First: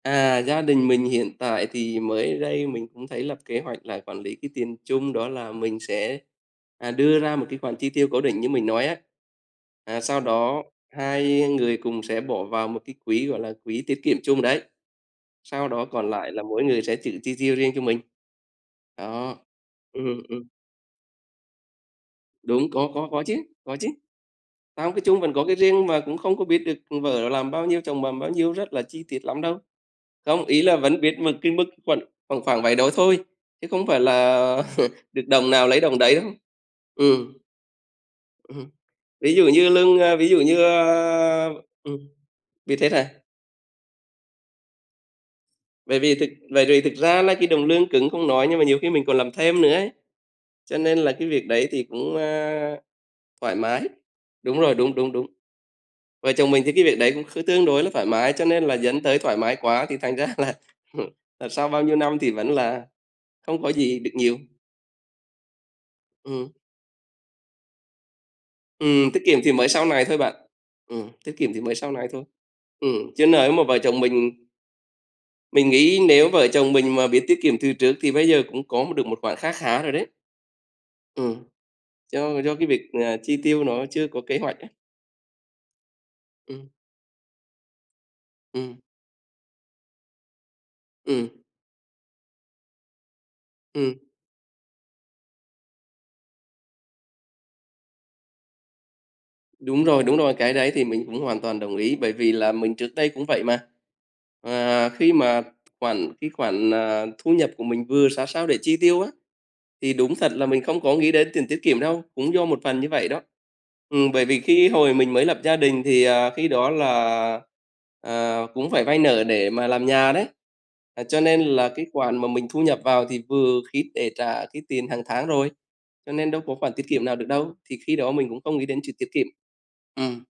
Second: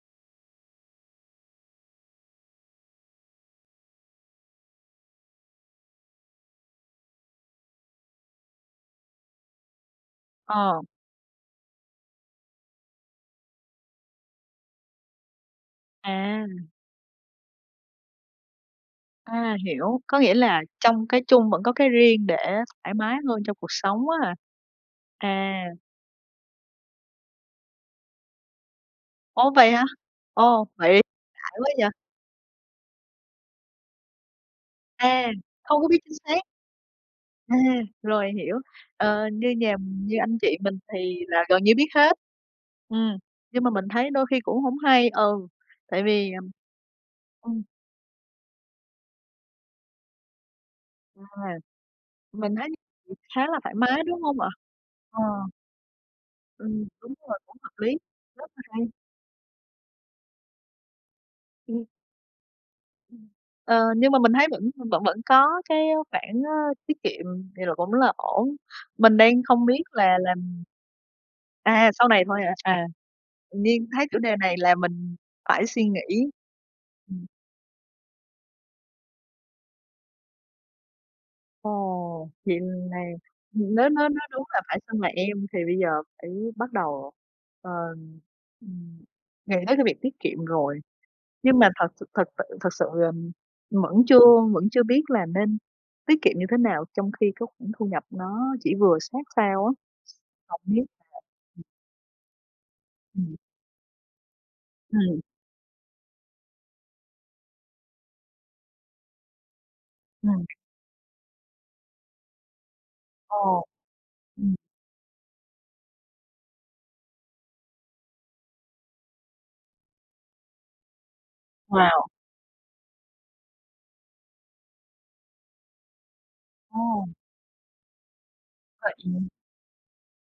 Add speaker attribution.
Speaker 1: À, gia đình mình hiện tại thì mới đây mình cũng thấy lập kế hoạch là quản lý cái tiền chung, đó là mình sẽ, à, đưa ra một cái khoản chi tiêu cố định như mình nói á. À, sau đó
Speaker 2: Ờ.
Speaker 1: hai người cùng sẽ bỏ vào một cái quỹ gọi là quỹ tiết kiệm chung đấy, sau đó còn lại là
Speaker 2: À!
Speaker 1: mỗi người sẽ tự chi tiêu riêng cho mình. Đó,
Speaker 2: A, hiểu. Có
Speaker 1: ừm,
Speaker 2: nghĩa
Speaker 1: ừm.
Speaker 2: là trong cái chung vẫn có cái riêng để
Speaker 1: Đúng, có
Speaker 2: thoải
Speaker 1: có
Speaker 2: mái
Speaker 1: có chứ,
Speaker 2: hơn trong cuộc
Speaker 1: có chứ.
Speaker 2: sống á hả?
Speaker 1: Không, cái chung vẫn có cái
Speaker 2: À.
Speaker 1: riêng, mà cũng không có biết được của vợ làm bao nhiêu, chồng làm bao nhiêu rất là chi tiết lắm
Speaker 2: Ô,
Speaker 1: đâu.
Speaker 2: vậy hả?
Speaker 1: Không, ý
Speaker 2: Ồ,
Speaker 1: là
Speaker 2: vậy
Speaker 1: vẫn biết mực
Speaker 2: đã
Speaker 1: cái mức
Speaker 2: quá vậy!
Speaker 1: khuẩn khoảng khoảng vậy đó thôi, chứ không phải là được
Speaker 2: À,
Speaker 1: đồng nào lấy
Speaker 2: không có biết
Speaker 1: đồng đấy
Speaker 2: chính
Speaker 1: đâu.
Speaker 2: xác.
Speaker 1: Ừm.
Speaker 2: À, rồi hiểu.
Speaker 1: Ừm hưm.
Speaker 2: Ờ,
Speaker 1: Ví dụ
Speaker 2: như
Speaker 1: như
Speaker 2: nhà
Speaker 1: lương,
Speaker 2: như
Speaker 1: a ví
Speaker 2: anh
Speaker 1: dụ
Speaker 2: chị
Speaker 1: như,
Speaker 2: mình thì là
Speaker 1: a
Speaker 2: gần như biết
Speaker 1: ừm,
Speaker 2: hết.
Speaker 1: biết hết hả?
Speaker 2: Ừm, nhưng mà mình thấy đôi khi cũng hổng hay ừ,
Speaker 1: Bởi
Speaker 2: tại
Speaker 1: vì thực
Speaker 2: vì, ừm
Speaker 1: bởi vì thực ra nay cái
Speaker 2: ừm.
Speaker 1: đồng lương cứng không nói nhưng mà nhiều khi mình còn làm thêm nữa ấy, cho nên là
Speaker 2: À.
Speaker 1: cái việc đấy thì cũng,
Speaker 2: Mình thấy
Speaker 1: a,
Speaker 2: [unintelligible] khá
Speaker 1: thoải
Speaker 2: là thoải
Speaker 1: mái.
Speaker 2: mái, đúng hông ạ?
Speaker 1: Đúng rồi, đúng, đúng,
Speaker 2: Ờ.
Speaker 1: đúng. Vợ chồng mình thì cái
Speaker 2: Ừm,
Speaker 1: việc đấy
Speaker 2: đúng
Speaker 1: cũng
Speaker 2: rồi,
Speaker 1: kh
Speaker 2: cũng
Speaker 1: tương
Speaker 2: hợp
Speaker 1: đối là
Speaker 2: lý,
Speaker 1: thoải mái cho
Speaker 2: rất là
Speaker 1: nên là
Speaker 2: hay!
Speaker 1: dẫn tới thoải mái quá thì thành ra là, ờ, sau bao
Speaker 2: Ừm.
Speaker 1: nhiêu năm thì vẫn là không có
Speaker 2: Ờ,
Speaker 1: gì
Speaker 2: nhưng
Speaker 1: được
Speaker 2: mà mình
Speaker 1: nhiều.
Speaker 2: thấy vẫn v vẫn vẫn có cái khoản, á,
Speaker 1: Ừm.
Speaker 2: tiết kiệm, vậy là cũng là ổn.
Speaker 1: Ừm,
Speaker 2: Mình
Speaker 1: tiết kiệm
Speaker 2: đang
Speaker 1: thì
Speaker 2: không
Speaker 1: mới
Speaker 2: biết
Speaker 1: sau này
Speaker 2: là
Speaker 1: thôi bạn.
Speaker 2: làm
Speaker 1: Ừm, tiết kiệm thì mới
Speaker 2: À,
Speaker 1: sau
Speaker 2: sau
Speaker 1: này
Speaker 2: này
Speaker 1: thôi.
Speaker 2: thôi hả? À
Speaker 1: Ừm, chứ nới mà vợ
Speaker 2: nhiên
Speaker 1: chồng
Speaker 2: thấy chủ
Speaker 1: mình
Speaker 2: đề này là mình phải
Speaker 1: Mình
Speaker 2: suy
Speaker 1: nghĩ
Speaker 2: nghĩ.
Speaker 1: nếu vợ chồng mình mà biết
Speaker 2: Ừm.
Speaker 1: tiết kiệm từ trước thì bây giờ cũng có một được một khoản kha khá rồi đấy. Ừm. Do
Speaker 2: Ồ,
Speaker 1: là do cái việc,
Speaker 2: chuyện này,
Speaker 1: ờ, chi tiêu
Speaker 2: hừm,
Speaker 1: nó
Speaker 2: nếu
Speaker 1: chưa
Speaker 2: nói
Speaker 1: có
Speaker 2: nói
Speaker 1: kế
Speaker 2: đúng
Speaker 1: hoạch
Speaker 2: là
Speaker 1: ấy.
Speaker 2: phải xưng là em, thì bây giờ phải
Speaker 1: Ừm.
Speaker 2: bắt đầu, ờm,
Speaker 1: Ừm.
Speaker 2: ừm, nghĩ tới cái việc tiết kiệm rồi.
Speaker 1: Ừm.
Speaker 2: Nhưng mà thật s thật sự thật sự, ờm, vẫn
Speaker 1: Ừm.
Speaker 2: chưa vẫn chưa biết là nên tiết kiệm như thế nào trong khi cái khoản thu nhập nó chỉ vừa sát sao á.
Speaker 1: Đúng rồi, đúng rồi, cái
Speaker 2: Hổng
Speaker 1: đấy thì
Speaker 2: biết
Speaker 1: mình cũng hoàn toàn
Speaker 2: [unintelligible]
Speaker 1: đồng ý, bởi vì là mình trước đây cũng
Speaker 2: Ừm.
Speaker 1: vậy mà. À, khi
Speaker 2: Ừm.
Speaker 1: mà khoản cái khoản, à, thu nhập của mình vừa sát sao để chi tiêu á, thì đúng thật
Speaker 2: Ừm.
Speaker 1: là mình không có nghĩ đến tiền tiết kiệm đâu, cũng do một phần như vậy đó.
Speaker 2: Ờ,
Speaker 1: Ừm, bởi vì
Speaker 2: ừm.
Speaker 1: khi hồi mình mới lập gia đình thì, à, khi đó là, à, cũng phải vay nợ để mà làm nhà đấy, ờ, cho nên là cái
Speaker 2: Wow!
Speaker 1: khoản mà mình thu nhập vào thì vừa khít để trả cái tiền hàng tháng rồi. Cho nên đâu có khoản tiết
Speaker 2: Ồ!
Speaker 1: kiệm nào được đâu, thì khi đó mình cũng không nghĩ đến
Speaker 2: Vậy
Speaker 1: chuyện tiết kiệm.
Speaker 2: ừm.
Speaker 1: Ừm.